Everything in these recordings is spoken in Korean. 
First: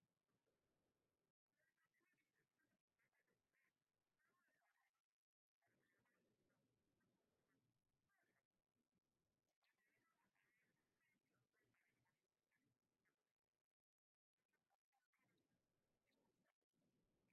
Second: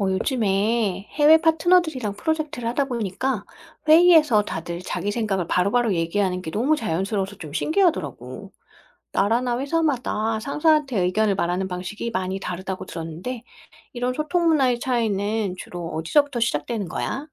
요즘에 해외 파트너들이랑 프로젝트를 하다 보니까 회의에서 다들 자기 생각을 바로바로 얘기하는 게 너무 자연스러워서 좀 신기하더라고. 나라나 회사마다 상사한테 의견을 말하는 방식이 많이 다르다고 들었는데, 이런 소통 문화의 차이는 주로 어디서부터 시작되는 거야?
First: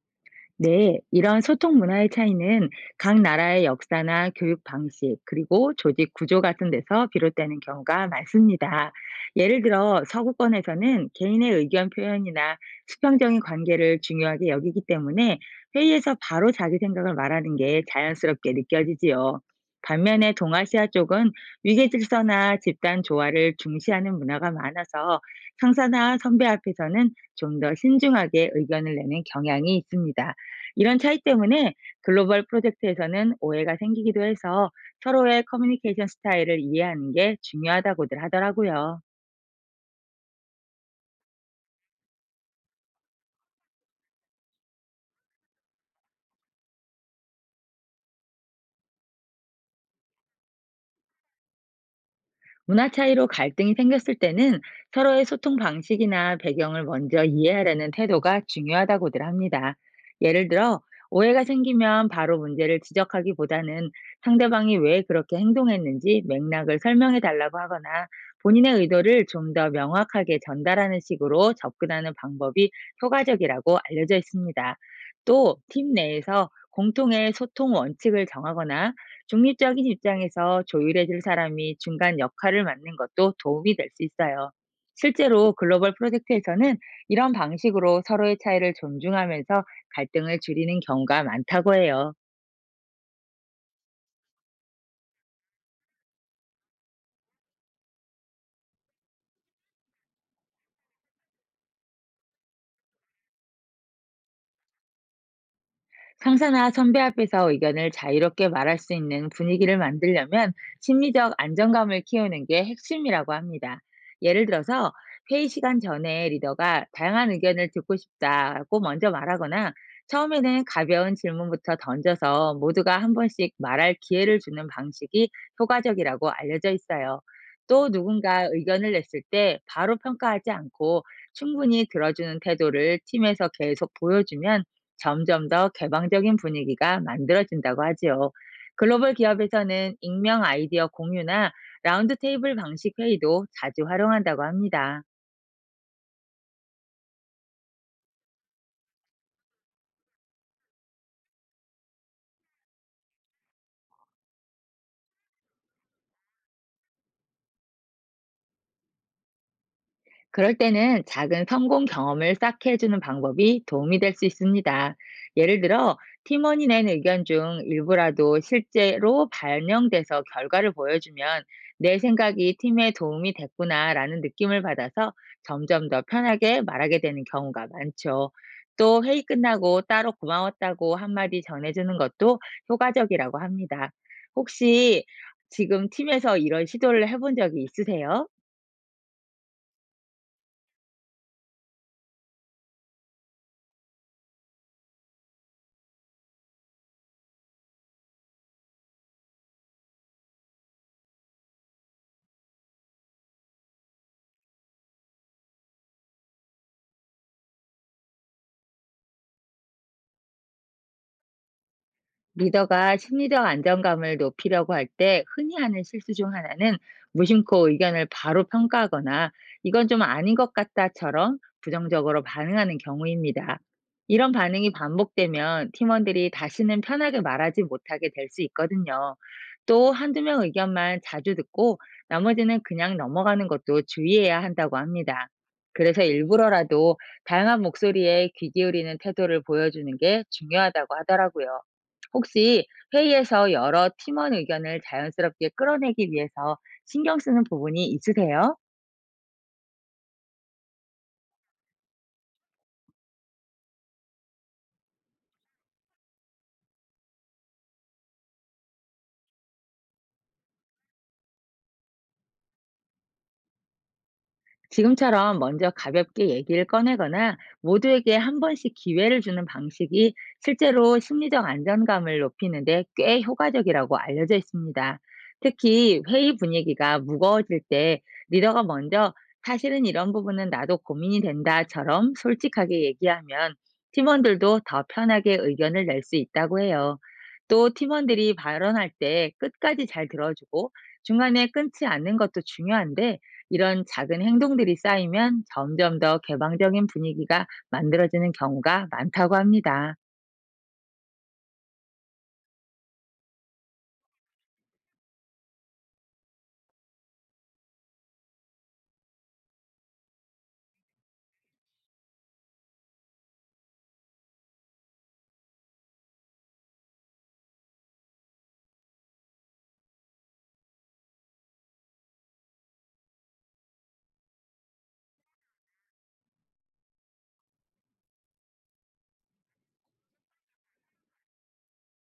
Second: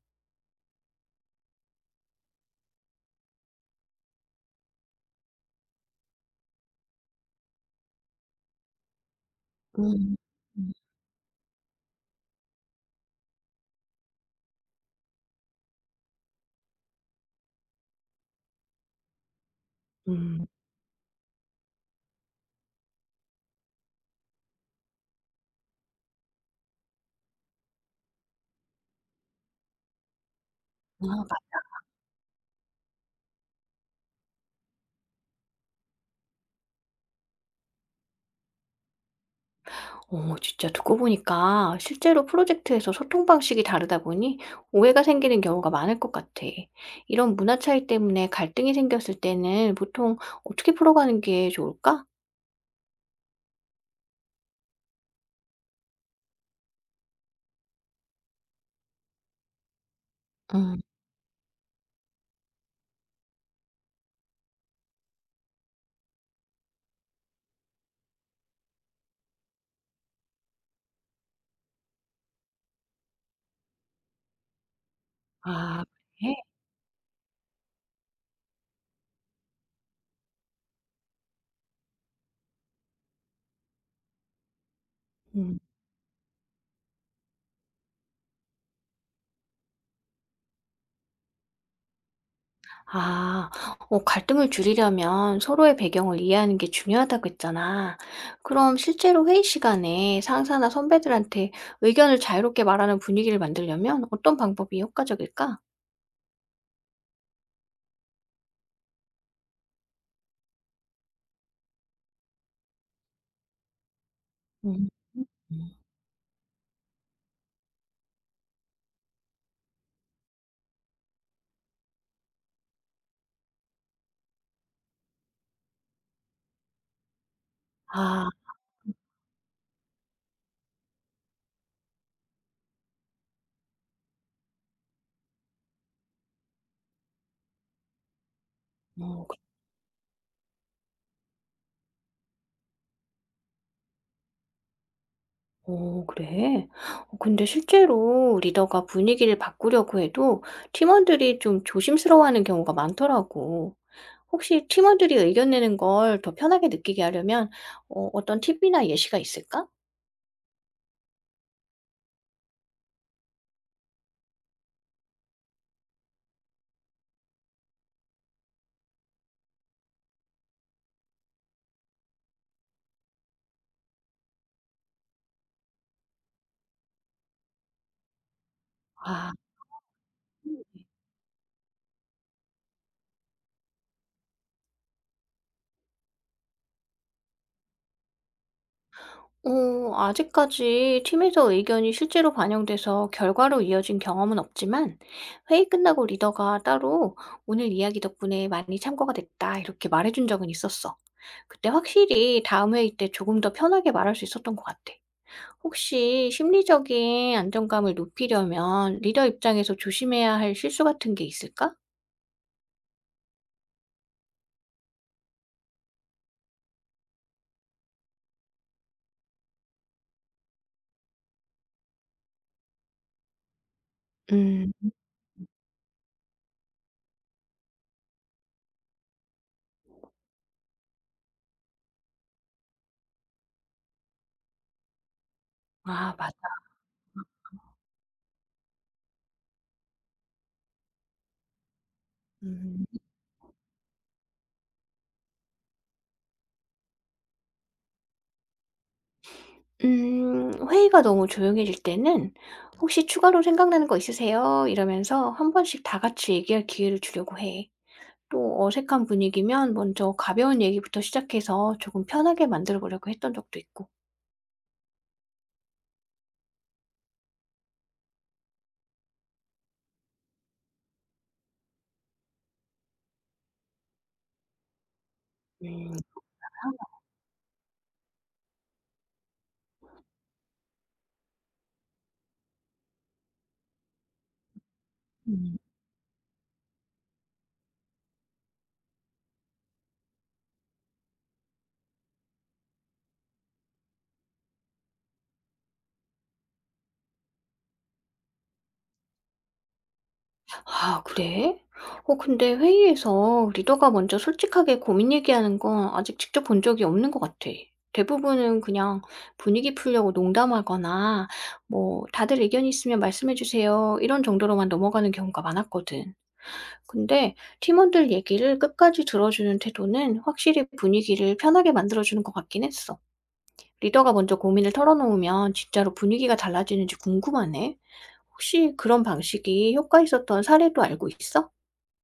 네, 이런 소통 문화의 차이는 각 나라의 역사나 교육 방식, 그리고 조직 구조 같은 데서 비롯되는 경우가 많습니다. 예를 들어, 음. 음. 서구권에서는 개인의 의견 표현이나 수평적인 관계를 중요하게 여기기 때문에 회의에서 바로 자기 생각을 말하는 게 자연스럽게 느껴지지요. 반면에 음. 동아시아 쪽은 위계 질서나 집단 조화를 중시하는 문화가 많아서 상사나 선배 앞에서는 좀 더 신중하게 의견을 내는 경향이 있습니다. 이런 차이 아. 때문에 글로벌 프로젝트에서는 오해가 생기기도 해서 서로의 커뮤니케이션 스타일을 이해하는 게 중요하다고들 하더라고요. 진짜 듣고 보니까 실제로 프로젝트에서 소통 방식이 다르다 보니 오해가 생기는 경우가 많을 것 같아. 이런 문화 차이 때문에 갈등이 생겼을 때는 보통 어떻게 풀어가는 게 좋을까? 문화 차이로 갈등이 생겼을 때는 서로의 소통 방식이나 배경을 먼저 이해하려는 태도가 중요하다고들 합니다. 예를 음. 들어, 오해가 생기면 바로 문제를 지적하기보다는 상대방이 왜 그렇게 행동했는지 맥락을 설명해 달라고 하거나 본인의 의도를 좀 더 명확하게 전달하는 식으로 접근하는 방법이 효과적이라고 알려져 있습니다. 또, 아, 팀 그래? 내에서 공통의 소통 원칙을 정하거나 중립적인 입장에서 조율해 줄 사람이 중간 역할을 맡는 것도 도움이 될 수 있어요. 실제로 음. 글로벌 프로젝트에서는 이런 방식으로 서로의 차이를 존중하면서 갈등을 줄이는 경우가 많다고 해요. 아. 갈등을 줄이려면 서로의 배경을 이해하는 게 중요하다고 했잖아. 그럼 실제로 회의 시간에 상사나 선배들한테 의견을 자유롭게 말하는 분위기를 만들려면 어떤 방법이 효과적일까? 상사나 선배 앞에서 의견을 자유롭게 말할 수 있는 분위기를 만들려면 심리적 안정감을 키우는 게 핵심이라고 합니다. 예를 음. 들어서 회의 음. 시간 전에 리더가 다양한 의견을 듣고 싶다고 먼저 말하거나, 처음에는 가벼운 질문부터 던져서 모두가 한 번씩 말할 기회를 주는 방식이 효과적이라고 알려져 있어요. 또 아. 누군가 의견을 냈을 때 바로 평가하지 않고 충분히 들어주는 태도를 팀에서 계속 보여주면 점점 더 개방적인 분위기가 만들어진다고 하지요. 글로벌 어. 기업에서는 익명 아이디어 공유나 라운드 테이블 방식 회의도 자주 활용한다고 합니다. 오, 그래? 근데 실제로 리더가 분위기를 바꾸려고 해도 팀원들이 좀 조심스러워하는 경우가 많더라고. 혹시 팀원들이 의견 내는 걸 더 편하게 느끼게 하려면 어떤 팁이나 예시가 있을까? 그럴 때는 작은 성공 경험을 쌓게 해주는 방법이 도움이 될 수 있습니다. 예를 들어, 팀원이 낸 의견 중 일부라도 실제로 반영돼서 결과를 보여주면, 내 생각이 팀에 도움이 됐구나라는 느낌을 받아서 점점 더 편하게 말하게 되는 경우가 많죠. 또 회의 아. 끝나고 따로 고마웠다고 한마디 전해주는 것도 효과적이라고 합니다. 혹시 지금 팀에서 이런 시도를 해본 적이 있으세요? 아직까지 팀에서 의견이 실제로 반영돼서 결과로 이어진 경험은 없지만 회의 끝나고 리더가 따로 "오늘 이야기 덕분에 많이 참고가 됐다." 이렇게 말해준 적은 있었어. 그때 확실히 다음 회의 때 조금 더 편하게 말할 수 있었던 것 같아. 혹시 심리적인 안정감을 높이려면 리더 입장에서 조심해야 할 실수 같은 게 있을까? 리더가 심리적 안정감을 높이려고 할 때 흔히 하는 실수 중 하나는, 무심코 의견을 바로 평가하거나 이건 좀 아닌 것 같다처럼 부정적으로 반응하는 경우입니다. 이런 반응이 음. 반복되면 팀원들이 다시는 편하게 말하지 못하게 될 수 있거든요. 또 한두 명 의견만 자주 듣고 나머지는 그냥 넘어가는 것도 주의해야 한다고 합니다. 그래서 아, 맞아. 일부러라도 다양한 목소리에 귀 기울이는 태도를 보여주는 게 중요하다고 하더라고요. 혹시 음. 회의에서 여러 팀원 의견을 자연스럽게 끌어내기 위해서 신경 쓰는 부분이 있으세요? 회의가 너무 조용해질 때는 "혹시 추가로 생각나는 거 있으세요?" 이러면서 한 번씩 다 같이 얘기할 기회를 주려고 해. 또 어색한 분위기면 먼저 가벼운 얘기부터 시작해서 조금 편하게 만들어 보려고 했던 적도 있고. 지금처럼 먼저 가볍게 얘기를 꺼내거나 모두에게 한 번씩 기회를 주는 방식이 실제로 심리적 안정감을 높이는데 꽤 효과적이라고 알려져 있습니다. 특히 회의 분위기가 무거워질 때 리더가 먼저 사실은 이런 부분은 나도 고민이 된다처럼 솔직하게 얘기하면, 팀원들도 더 편하게 음. 의견을 낼 수 있다고 해요. 또 팀원들이 발언할 때 끝까지 잘 들어주고 중간에 끊지 않는 것도 중요한데, 이런 작은 행동들이 쌓이면 점점 더 개방적인 분위기가 만들어지는 경우가 많다고 합니다. 아, 그래? 근데 회의에서 리더가 먼저 솔직하게 고민 얘기하는 건 아직 직접 본 적이 없는 것 같아. 대부분은 그냥 분위기 풀려고 농담하거나 뭐 "다들 의견 있으면 말씀해 주세요." 이런 정도로만 넘어가는 경우가 많았거든. 근데 팀원들 얘기를 끝까지 들어주는 태도는 확실히 분위기를 편하게 만들어주는 것 같긴 했어. 리더가 먼저 고민을 털어놓으면 진짜로 분위기가 달라지는지 궁금하네. 혹시 그런 방식이 효과 있었던 사례도 알고 있어?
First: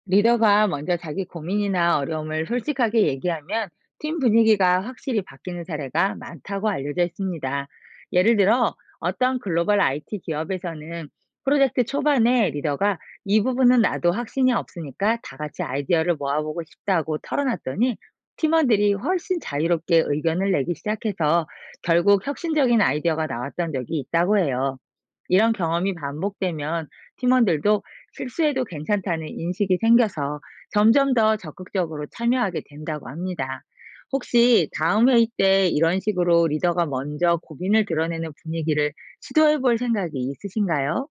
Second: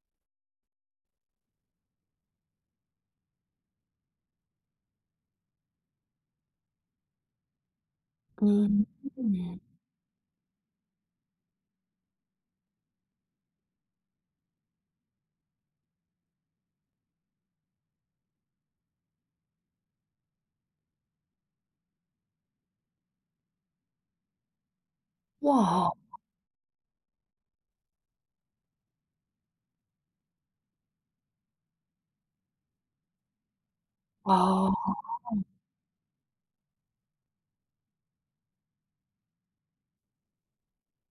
리더가 먼저 자기 고민이나 어려움을 솔직하게 얘기하면 팀 분위기가 확실히 바뀌는 사례가 많다고 알려져 있습니다. 예를 들어, 음. 어떤 글로벌 IT 기업에서는 프로젝트 초반에 리더가 이 부분은 나도 확신이 없으니까 다 같이 아이디어를 모아보고 싶다고 털어놨더니, 팀원들이 훨씬 자유롭게 의견을 내기 시작해서 결국 혁신적인 아이디어가 나왔던 적이 있다고 해요. 이런 우와. 경험이 반복되면 팀원들도 실수해도 괜찮다는 인식이 생겨서 점점 더 적극적으로 참여하게 된다고 합니다. 혹시 아. 다음 회의 때 이런 식으로 리더가 먼저 고민을 드러내는 분위기를 시도해 볼 생각이 있으신가요?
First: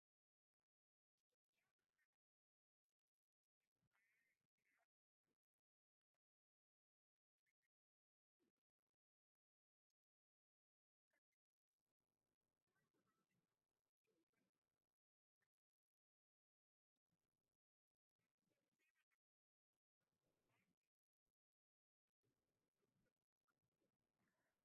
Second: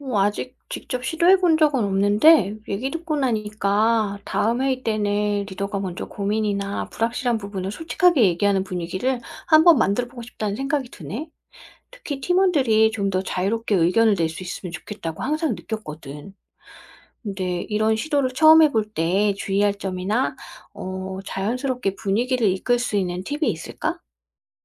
아직 직접 시도해 본 적은 없는데 얘기 듣고 나니까 다음 회의 때는 리더가 먼저 고민이나 불확실한 부분을 솔직하게 얘기하는 분위기를 한번 만들어 보고 싶다는 생각이 드네. 특히 팀원들이 좀 더 자유롭게 의견을 낼 수 있으면 좋겠다고 항상 느꼈거든. 근데 이런 시도를 처음 해볼 때 주의할 점이나 자연스럽게 분위기를 이끌 수 있는 팁이 있을까?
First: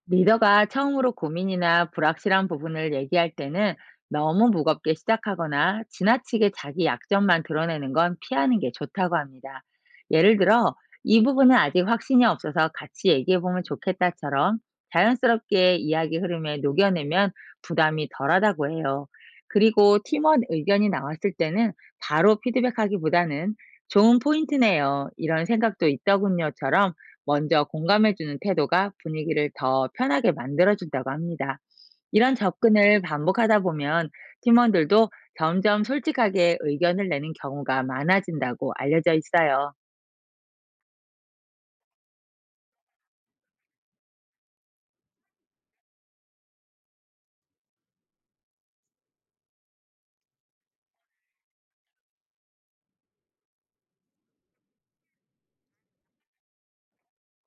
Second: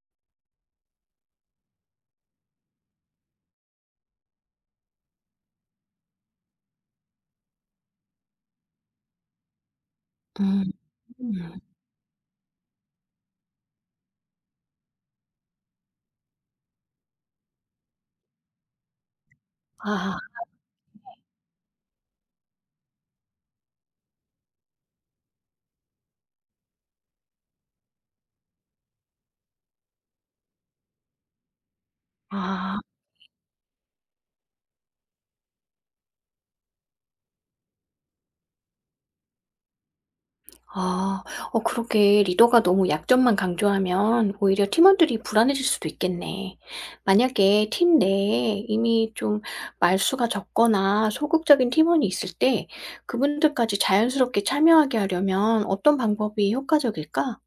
리더가 처음으로 고민이나 불확실한 부분을 얘기할 때는 너무 무겁게 시작하거나 지나치게 자기 약점만 드러내는 건 피하는 게 좋다고 합니다. 예를 음. 들어, 이 부분은 아직 확신이 없어서 같이 얘기해보면 좋겠다처럼 자연스럽게 이야기 흐름에 녹여내면 부담이 덜하다고 해요. 그리고 아. 팀원 의견이 나왔을 때는 바로 피드백하기보다는 좋은 포인트네요. 이런 생각도 있더군요.처럼 먼저 공감해주는 태도가 분위기를 더 편하게 만들어준다고 합니다. 이런 아. 접근을 반복하다 보면 팀원들도 점점 솔직하게 의견을 내는 경우가 많아진다고 알려져 있어요. 아. 그렇게 리더가 너무 약점만 강조하면 오히려 팀원들이 불안해질 수도 있겠네. 만약에 팀 내에 이미 좀 말수가 적거나 소극적인 팀원이 있을 때 그분들까지 자연스럽게 참여하게 하려면 어떤 방법이 효과적일까?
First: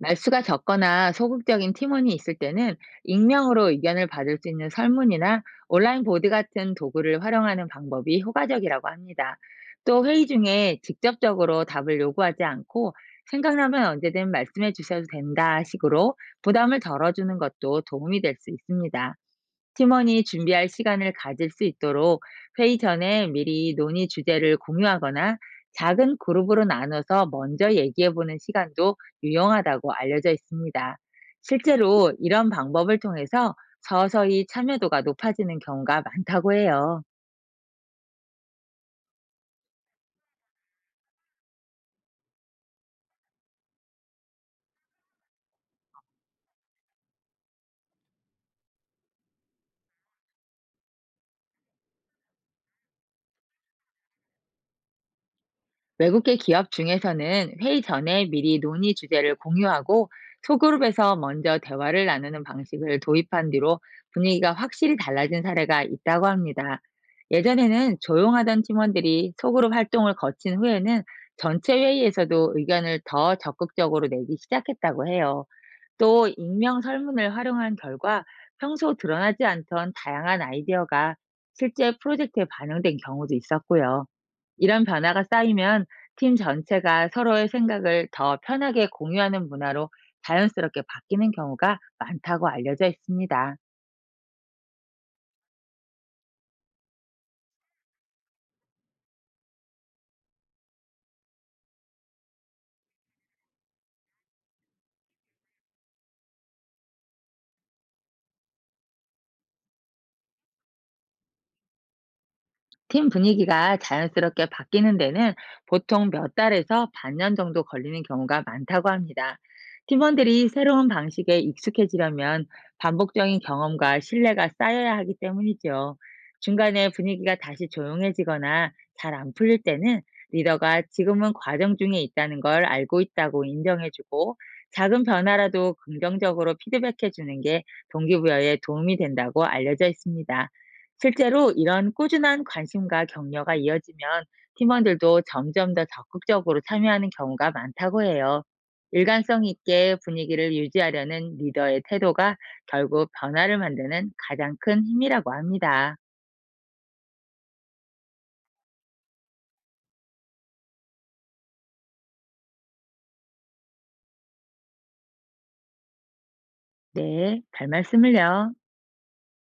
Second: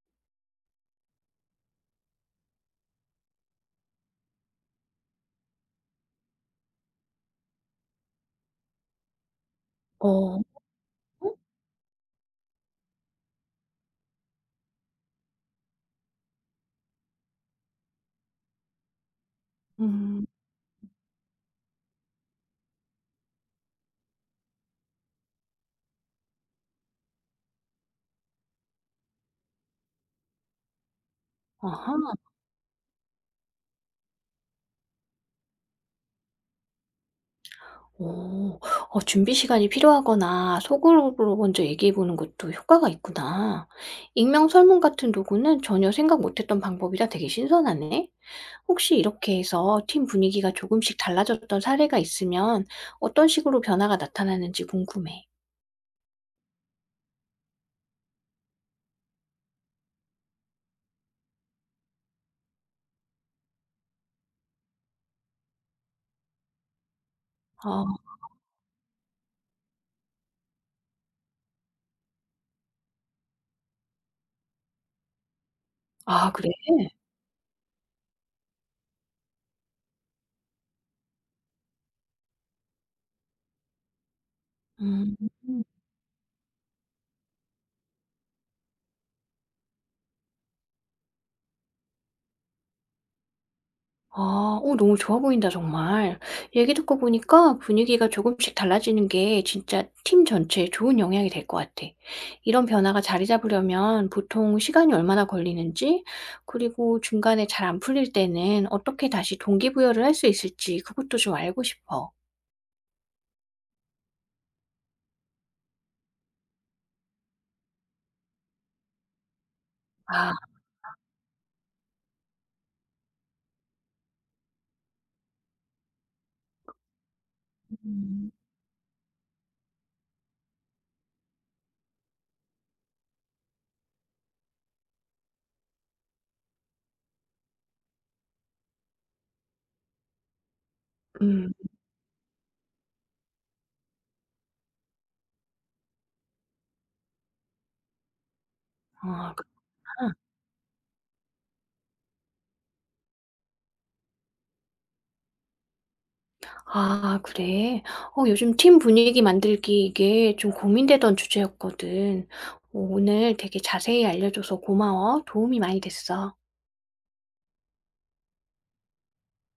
말수가 적거나 소극적인 팀원이 있을 때는 익명으로 의견을 받을 수 있는 설문이나 온라인 보드 같은 도구를 활용하는 방법이 효과적이라고 합니다. 또 회의 어. 중에 직접적으로 답을 요구하지 않고 생각나면 언제든 말씀해 주셔도 된다 식으로 부담을 덜어주는 것도 도움이 될 수 있습니다. 팀원이 음. 준비할 시간을 가질 수 있도록 회의 전에 미리 논의 주제를 공유하거나 작은 그룹으로 나눠서 먼저 얘기해보는 시간도 유용하다고 알려져 있습니다. 아하. 실제로 이런 방법을 통해서 서서히 참여도가 높아지는 경우가 많다고 해요. 오, 준비 시간이 필요하거나 소그룹으로 먼저 얘기해 보는 것도 효과가 있구나. 익명 설문 같은 도구는 전혀 생각 못 했던 방법이라 되게 신선하네. 혹시 이렇게 해서 팀 분위기가 조금씩 달라졌던 사례가 있으면 어떤 식으로 변화가 나타나는지 궁금해. 외국계 기업 중에서는 회의 전에 미리 논의 주제를 공유하고 소그룹에서 먼저 대화를 나누는 방식을 도입한 뒤로 분위기가 확실히 달라진 사례가 있다고 합니다. 예전에는 아. 조용하던 팀원들이 소그룹 활동을 거친 후에는 전체 회의에서도 의견을 더 적극적으로 내기 시작했다고 해요. 또 아, 그래? 익명 설문을 활용한 결과 평소 드러나지 않던 다양한 아이디어가 실제 프로젝트에 반영된 경우도 있었고요. 이런 음. 변화가 쌓이면 팀 전체가 서로의 생각을 더 편하게 공유하는 문화로 자연스럽게 바뀌는 경우가 많다고 알려져 있습니다. 아. 너무 좋아 보인다 정말. 얘기 듣고 보니까 분위기가 조금씩 달라지는 게 진짜 팀 전체에 좋은 영향이 될 것 같아. 이런 변화가 자리 잡으려면 보통 시간이 얼마나 걸리는지, 그리고 중간에 잘 안 풀릴 때는 어떻게 다시 동기부여를 할 수 있을지 그것도 좀 알고 싶어. 팀 분위기가 자연스럽게 바뀌는 데는 보통 몇 달에서 반년 정도 걸리는 경우가 많다고 합니다. 아. 팀원들이 새로운 방식에 익숙해지려면 반복적인 경험과 신뢰가 쌓여야 하기 때문이죠. 중간에 분위기가 다시 음. 조용해지거나 잘 안 풀릴 때는 리더가 지금은 과정 중에 있다는 걸 알고 있다고 인정해주고 작은 변화라도 긍정적으로 피드백해주는 게 동기부여에 도움이 된다고 알려져 있습니다. 실제로 음. 이런 꾸준한 관심과 격려가 이어지면 팀원들도 점점 더 적극적으로 참여하는 경우가 많다고 해요. 아. 일관성 있게 아. 분위기를 유지하려는 리더의 태도가 결국 변화를 만드는 가장 큰 힘이라고 합니다. 아, 그래? 요즘 팀 분위기 만들기 이게 좀 고민되던 주제였거든. 오늘 되게 자세히 알려줘서 고마워. 도움이 많이 됐어. 네, 별 말씀을요.